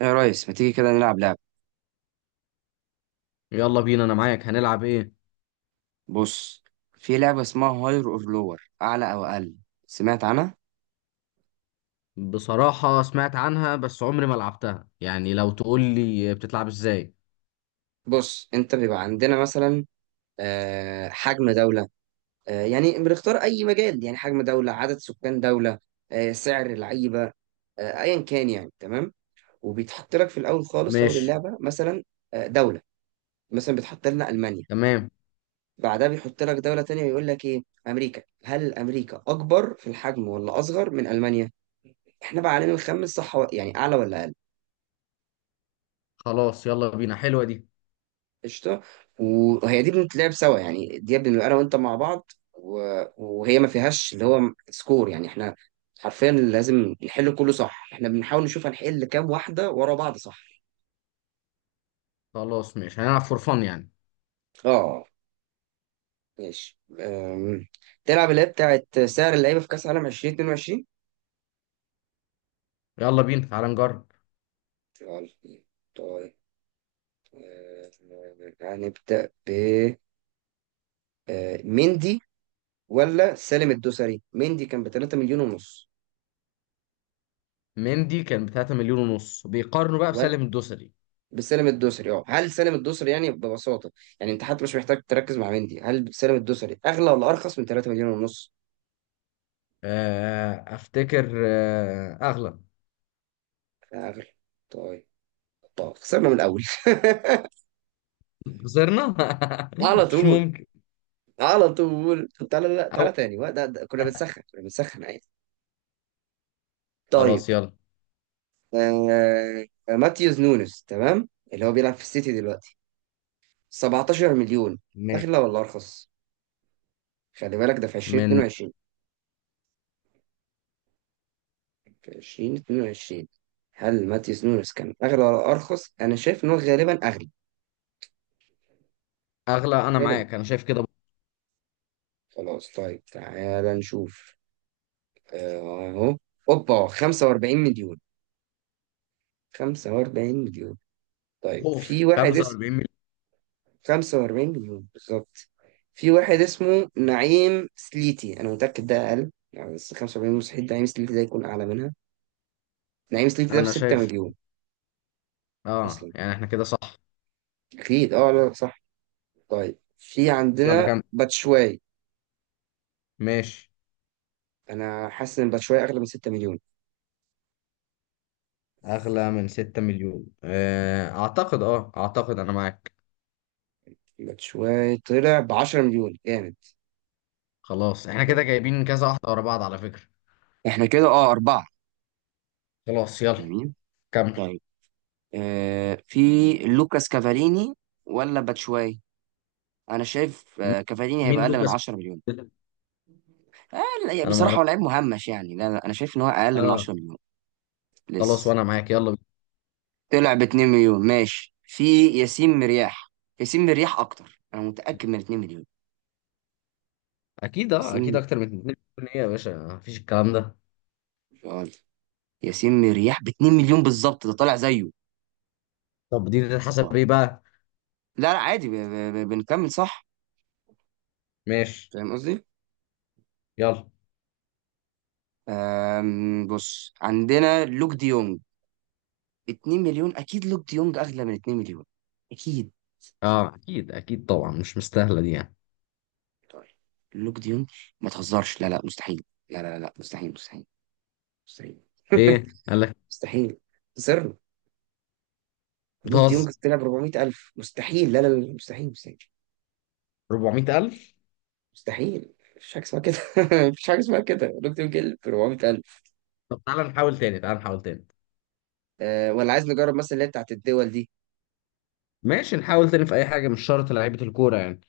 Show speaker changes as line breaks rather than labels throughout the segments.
يا ريس، ما تيجي كده نلعب لعبة؟
يلا بينا، انا معاك. هنلعب ايه؟
بص، في لعبة اسمها هاير اور لور، أعلى أو أقل. سمعت عنها؟
بصراحة سمعت عنها، بس عمري ما لعبتها. يعني لو تقول لي بتتلعب ازاي؟
بص، أنت بيبقى عندنا مثلا حجم دولة. يعني بنختار أي مجال، يعني حجم دولة، عدد سكان دولة، سعر لعيبة، أيا كان، يعني تمام. وبيتحط لك في الأول خالص، في أول
ماشي.
اللعبة مثلا دولة، مثلا بيتحط لنا ألمانيا.
تمام.
بعدها بيحط لك دولة تانية ويقول لك إيه، أمريكا، هل أمريكا أكبر في الحجم ولا أصغر من ألمانيا؟ إحنا بقى علينا الخمس صح يعني أعلى ولا أقل.
خلاص يلا بينا، حلوة دي.
قشطه. وهي دي بنتلعب سوا، يعني دي بنبقى انا وانت مع بعض وهي ما فيهاش اللي هو سكور، يعني احنا حرفيا لازم نحل كله صح، احنا بنحاول نشوف هنحل كام واحده ورا بعض صح.
خلاص ماشي، هنلعب فور فن يعني.
اه ماشي. تلعب اللي هي بتاعت سعر اللعيبه في كاس عالم 2022.
يلا بينا، تعال نجرب.
يلا. طيب. طيب أه، هنبدا ب مندي ولا سالم الدوسري؟ مندي كان ب 3 مليون ونص،
مندي كان ب 3 مليون ونص، بيقارنوا بقى بسالم الدوسري.
بسالم الدوسري. اه، هل سالم الدوسري يعني ببساطه، يعني انت حتى مش محتاج تركز مع مندي، هل سالم الدوسري اغلى ولا ارخص من 3 مليون ونص؟
افتكر. اغلى.
اغلى. طيب. طب خسرنا من الاول.
خسرنا.
على
مش
طول.
ممكن.
على طول. طب تعالى، لا
أو.
تعالى تاني وقت، كنا بنسخن، كنا بنسخن عادي. طيب.
خلاص يلا.
ماتيوس نونس، تمام، اللي هو بيلعب في السيتي دلوقتي، 17 مليون.
ماشي.
اغلى ولا ارخص؟ خلي بالك ده في
من.
2022، في 2022. هل ماتيوس نونس كان أغلى ولا أرخص؟ أنا شايف إن هو غالبا أغلى.
اغلى، انا
غالبا.
معاك، انا شايف كده.
خلاص. طيب تعالى نشوف. أهو. أوبا، 45 مليون. 45 مليون. طيب
اوف،
في واحد اسمه،
45 مليون.
45 مليون بالظبط. في واحد اسمه نعيم سليتي، أنا متأكد ده أقل يعني، بس 45 مستحيل نعيم سليتي ده يكون أعلى منها. نعيم سليتي ده ب
انا
6
شايف.
مليون
اه
أصلا.
يعني احنا كده صح.
أكيد. لا، صح. طيب، في
بس يلا
عندنا
كمل.
باتشواي.
ماشي.
انا حاسس ان باتشواي اغلى من 6 مليون.
اغلى من 6 مليون. اعتقد انا معاك.
باتشواي طلع ب 10 مليون. جامد.
خلاص احنا كده
طيب.
جايبين كذا واحدة ورا بعض على فكرة.
احنا كده اربعة.
خلاص يلا.
جميل.
كمل.
طيب. في لوكاس كافاليني ولا باتشواي؟ انا شايف
م-
كافاليني هيبقى
مين
اقل من
لوكاس؟
10 مليون. آه لا،
انا ما
بصراحة
اعرف.
هو لعيب مهمش يعني. لا لا، انا شايف ان هو اقل من
اه.
10 مليون
خلاص
لسه.
وانا معاك، يلا بينا.
طلع ب 2 مليون. ماشي، في ياسين مرياح. ياسين مرياح اكتر، انا متأكد، من 2 مليون.
اكيد
ياسين.
اكتر من 2 مليون. ايه يا باشا؟ مفيش الكلام ده.
آه، ياسين مرياح ب 2 مليون بالظبط، ده طالع زيه.
طب دي تتحسب ايه بقى؟
لا لا عادي، بنكمل صح.
ماشي.
فاهم قصدي؟
يلا.
بص، عندنا لوك دي يونج، 2 مليون. اكيد لوك دي يونج اغلى من 2 مليون. اكيد.
اه اكيد اكيد طبعا، مش مستاهلة دي يعني.
طيب، لوك دي يونج، ما تهزرش! لا لا مستحيل. لا لا لا مستحيل، مستحيل، مستحيل.
ايه قال لك؟
مستحيل. صرنا. لوك دي
بتهزر؟
يونج طلع ب 400000. مستحيل. لا لا لا مستحيل، مستحيل،
400000؟
مستحيل. مفيش حاجه اسمها كده. مفيش حاجه اسمها كده، لوك دي يونج ب 400000.
طب تعالى نحاول تاني، تعالى نحاول تاني.
أه، ولا عايز نجرب مثلا اللي هي بتاعت الدول دي؟
ماشي، نحاول تاني في اي حاجه، مش شرط لعيبه الكوره يعني.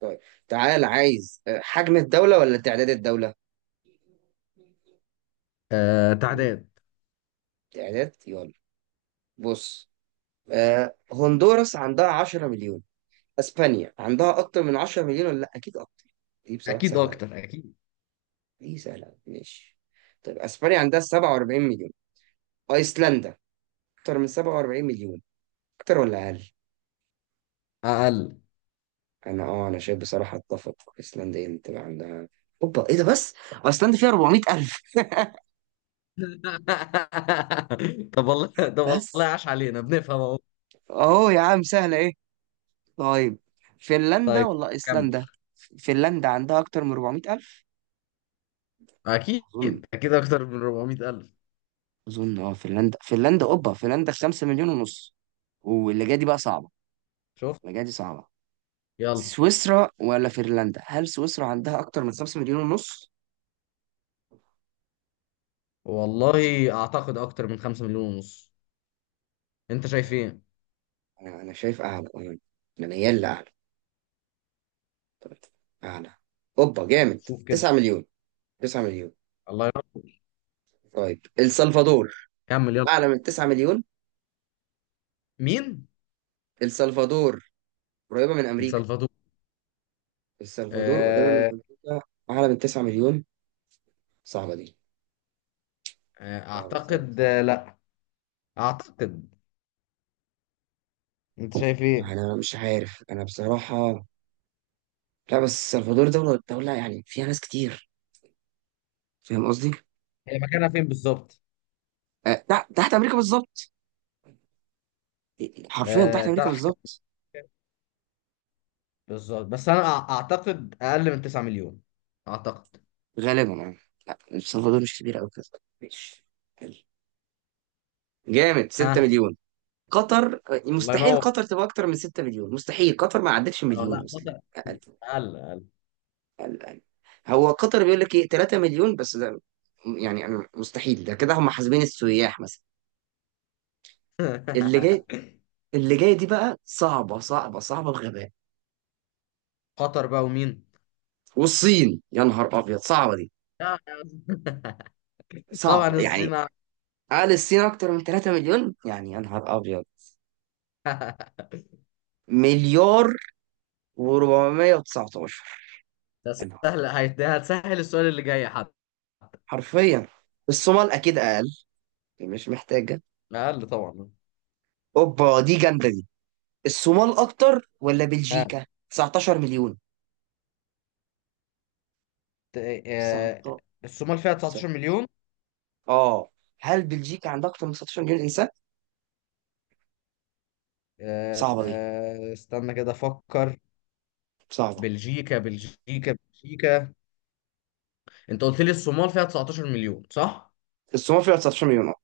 طيب تعال، عايز حجم الدولة ولا تعداد الدولة؟
آه،
مم.
تعداد.
تعداد يلا. بص، هندوراس عندها 10 مليون. اسبانيا عندها اكتر من 10 مليون ولا لا؟ اكيد اكتر. دي بصراحة
اكيد
سهلة أوي.
اكتر، اكيد.
دي سهلة أوي. ماشي. طيب، اسبانيا عندها 47 مليون. ايسلندا، اكتر من 47 مليون؟ اكتر ولا اقل؟
اقل.
انا شايف بصراحة، اتفق، ايسلندا هي اللي تبقى عندها. اوبا، ايه ده بس؟ ايسلندا فيها 400 الف
طب والله، طب والله،
بس.
عاش علينا، بنفهم اهو.
اه يا عم، سهلة ايه؟ طيب، فنلندا
طيب.
ولا
كم؟
ايسلندا؟ فنلندا عندها اكتر من 400000،
اكيد
اظن.
اكيد اكتر من 400 الف.
فنلندا. اوبا، فنلندا 5 مليون ونص. واللي جايه دي بقى صعبه.
شوف.
اللي جايه دي صعبه.
يلا.
سويسرا ولا فنلندا؟ هل سويسرا عندها اكتر من 5 مليون ونص؟
والله اعتقد اكتر من 5 مليون ونص. انت شايف ايه؟
انا شايف اعلى، انا. أنا ميال لاعلى. طيب، اعلى. اوبا
طب
جامد،
شوف كده.
9 مليون. 9 مليون.
الله يرحمه.
طيب، السلفادور
كمل يلا.
اعلى من 9 مليون.
مين؟
السلفادور قريبه من امريكا.
السلفادور؟
السلفادور قريبه من
آه.
امريكا، اعلى من 9 مليون؟ صعبة دي. صعبة، صعبة.
اعتقد. لا، اعتقد. انت شايف
ما
ايه؟
أنا مش عارف أنا بصراحة. لا بس السلفادور دولة، دولة يعني فيها ناس كتير. فاهم قصدي؟
هي مكانها فين بالظبط؟
أه، تحت تحت أمريكا بالظبط. حرفيا تحت
آه،
أمريكا
تحت.
بالظبط.
بالظبط، بس انا اعتقد اقل من 9 مليون، اعتقد.
غالبا يعني. لا السلفادور مش كبيرة أوي كده. ماشي. حلو. جامد، 6
ها؟
مليون. قطر،
الله
مستحيل
ينور.
قطر تبقى أكتر من 6 مليون. مستحيل قطر ما عدتش
اه،
مليون
لا،
أصلا.
قطر.
أقل.
اقل، اقل.
أقل، أقل. هو قطر بيقول لك إيه، 3 مليون بس ده. يعني أنا مستحيل ده كده، هم حاسبين السياح مثلا. اللي جاي. اللي جايه دي بقى صعبه، صعبه، صعبه بغباء.
قطر بقى ومين؟
والصين، يا نهار ابيض. صعبه دي.
لا، طبعا
صعبه يعني.
الصين أع-.
قال الصين اكتر من 3 مليون، يعني يا نهار ابيض. مليار و419.
ده
يا نهار.
سهل. هتسهل السؤال اللي جاي حتى.
حرفيا. الصومال اكيد اقل، يعني مش محتاجه.
اقل طبعا.
اوبا، دي جامده دي. الصومال اكتر ولا
ها.
بلجيكا 19 مليون؟
ت-. آه،
19.
الصومال فيها 19 مليون.
اه. هل بلجيكا عندها اكتر من 19 مليون انسان؟ صعبه دي.
استنى كده افكر.
صعبه.
بلجيكا، بلجيكا، بلجيكا. انت قلت لي الصومال فيها 19 مليون، صح؟
الصومال فيها 19 مليون. اه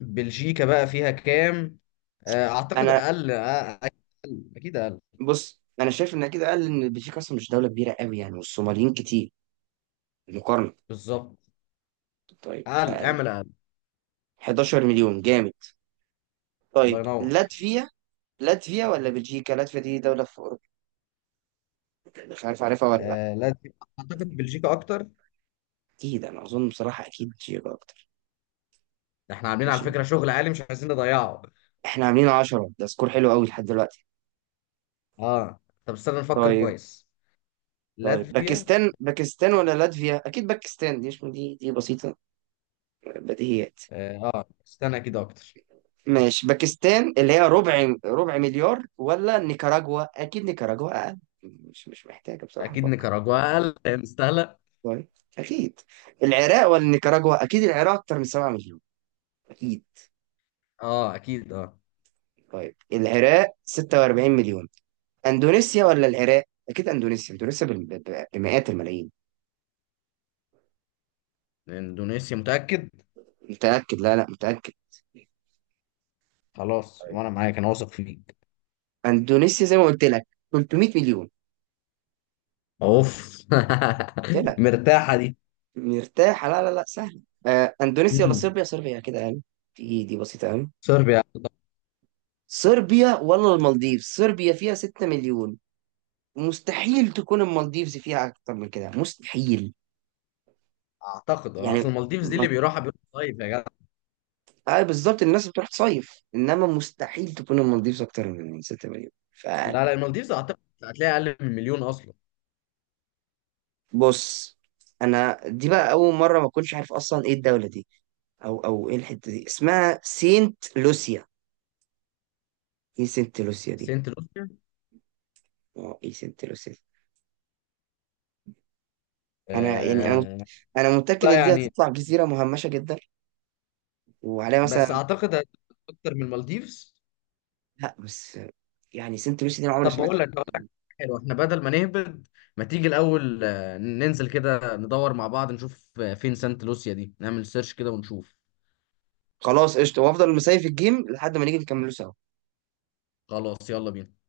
بلجيكا بقى فيها كام؟ اعتقد
انا.
اقل. اقل، اكيد اقل.
بص، انا شايف ان كده قال ان بلجيكا اصلا مش دوله كبيره قوي يعني، والصوماليين كتير مقارنه.
بالظبط.
طيب،
اقل،
فقال
اعمل اقل.
11 مليون. جامد.
الله
طيب،
ينور.
لاتفيا ولا بلجيكا؟ لاتفيا دي دوله في اوروبا، يعني مش عارف عارفها ولا لا.
آه، لازم. اعتقد بلجيكا اكتر.
اكيد، انا اظن بصراحه اكيد بلجيكا اكتر.
احنا عاملين على
ماشي.
فكره شغل عالي، مش عايزين نضيعه.
احنا عاملين 10، ده سكور حلو قوي لحد دلوقتي.
اه، طب استنى نفكر
طيب.
كويس.
طيب،
لاتفيا.
باكستان ولا لاتفيا؟ اكيد باكستان. دي مش، دي دي بسيطه، بديهيات.
اه، استنى، اكيد اكتر.
ماشي، باكستان اللي هي ربع مليار، ولا نيكاراجوا؟ اكيد نيكاراجوا اقل. مش محتاجه بصراحه
اكيد
افكر.
نيكاراجوا اقل لأن مستاهله.
طيب. اكيد. العراق ولا نيكاراجوا؟ اكيد العراق اكتر من 7 مليون. اكيد.
اه اكيد اه.
طيب، العراق 46 مليون. اندونيسيا ولا العراق؟ اكيد اندونيسيا. بمئات الملايين.
اندونيسيا، متاكد؟
متاكد. لا لا، متاكد.
خلاص
طيب،
وانا معاك، انا واثق فيك.
اندونيسيا زي ما قلت لك، 300 مليون.
اوف.
قلت لك.
مرتاحه دي.
مرتاحه. لا لا لا، سهله. اندونيسيا ولا
مم.
صربيا؟ صربيا كده يعني. دي بسيطه قوي.
صربيا.
صربيا ولا المالديفز؟ صربيا فيها 6 مليون، مستحيل تكون المالديفز فيها اكتر من كده. مستحيل
اعتقد، اصل
يعني.
المالديفز دي اللي
ما...
بيروحها بيروح صيف يا جدع.
آه بالظبط، الناس بتروح تصيف، انما مستحيل تكون المالديفز اكتر من 6 مليون.
لا لا، المالديفز اعتقد هتلاقي اقل من مليون اصلا.
فبص، انا دي بقى اول مره ما اكونش عارف اصلا ايه الدوله دي، او ايه الحته دي، اسمها سينت لوسيا. ايه سينت لوسيا دي؟
سنت لوسيا.
ايه سينت لوسيا دي؟ يعني انا
آه.
انا متاكد
لا
ان دي
يعني.
هتطلع جزيره مهمشه جدا وعليها
بس
مثلا.
اعتقد اكتر من المالديفز.
لا بس يعني، سنت لوسي دي انا عمري ما
طب
سمعت
بقول لك
عنها
بقول لك
يعني.
حلو، احنا بدل ما نهبد. ما تيجي الاول، ننزل كده ندور مع بعض نشوف فين سانت لوسيا دي، نعمل سيرش كده ونشوف.
خلاص قشطه، وافضل مسايف الجيم لحد ما نيجي نكمله سوا.
خلاص يلا بينا.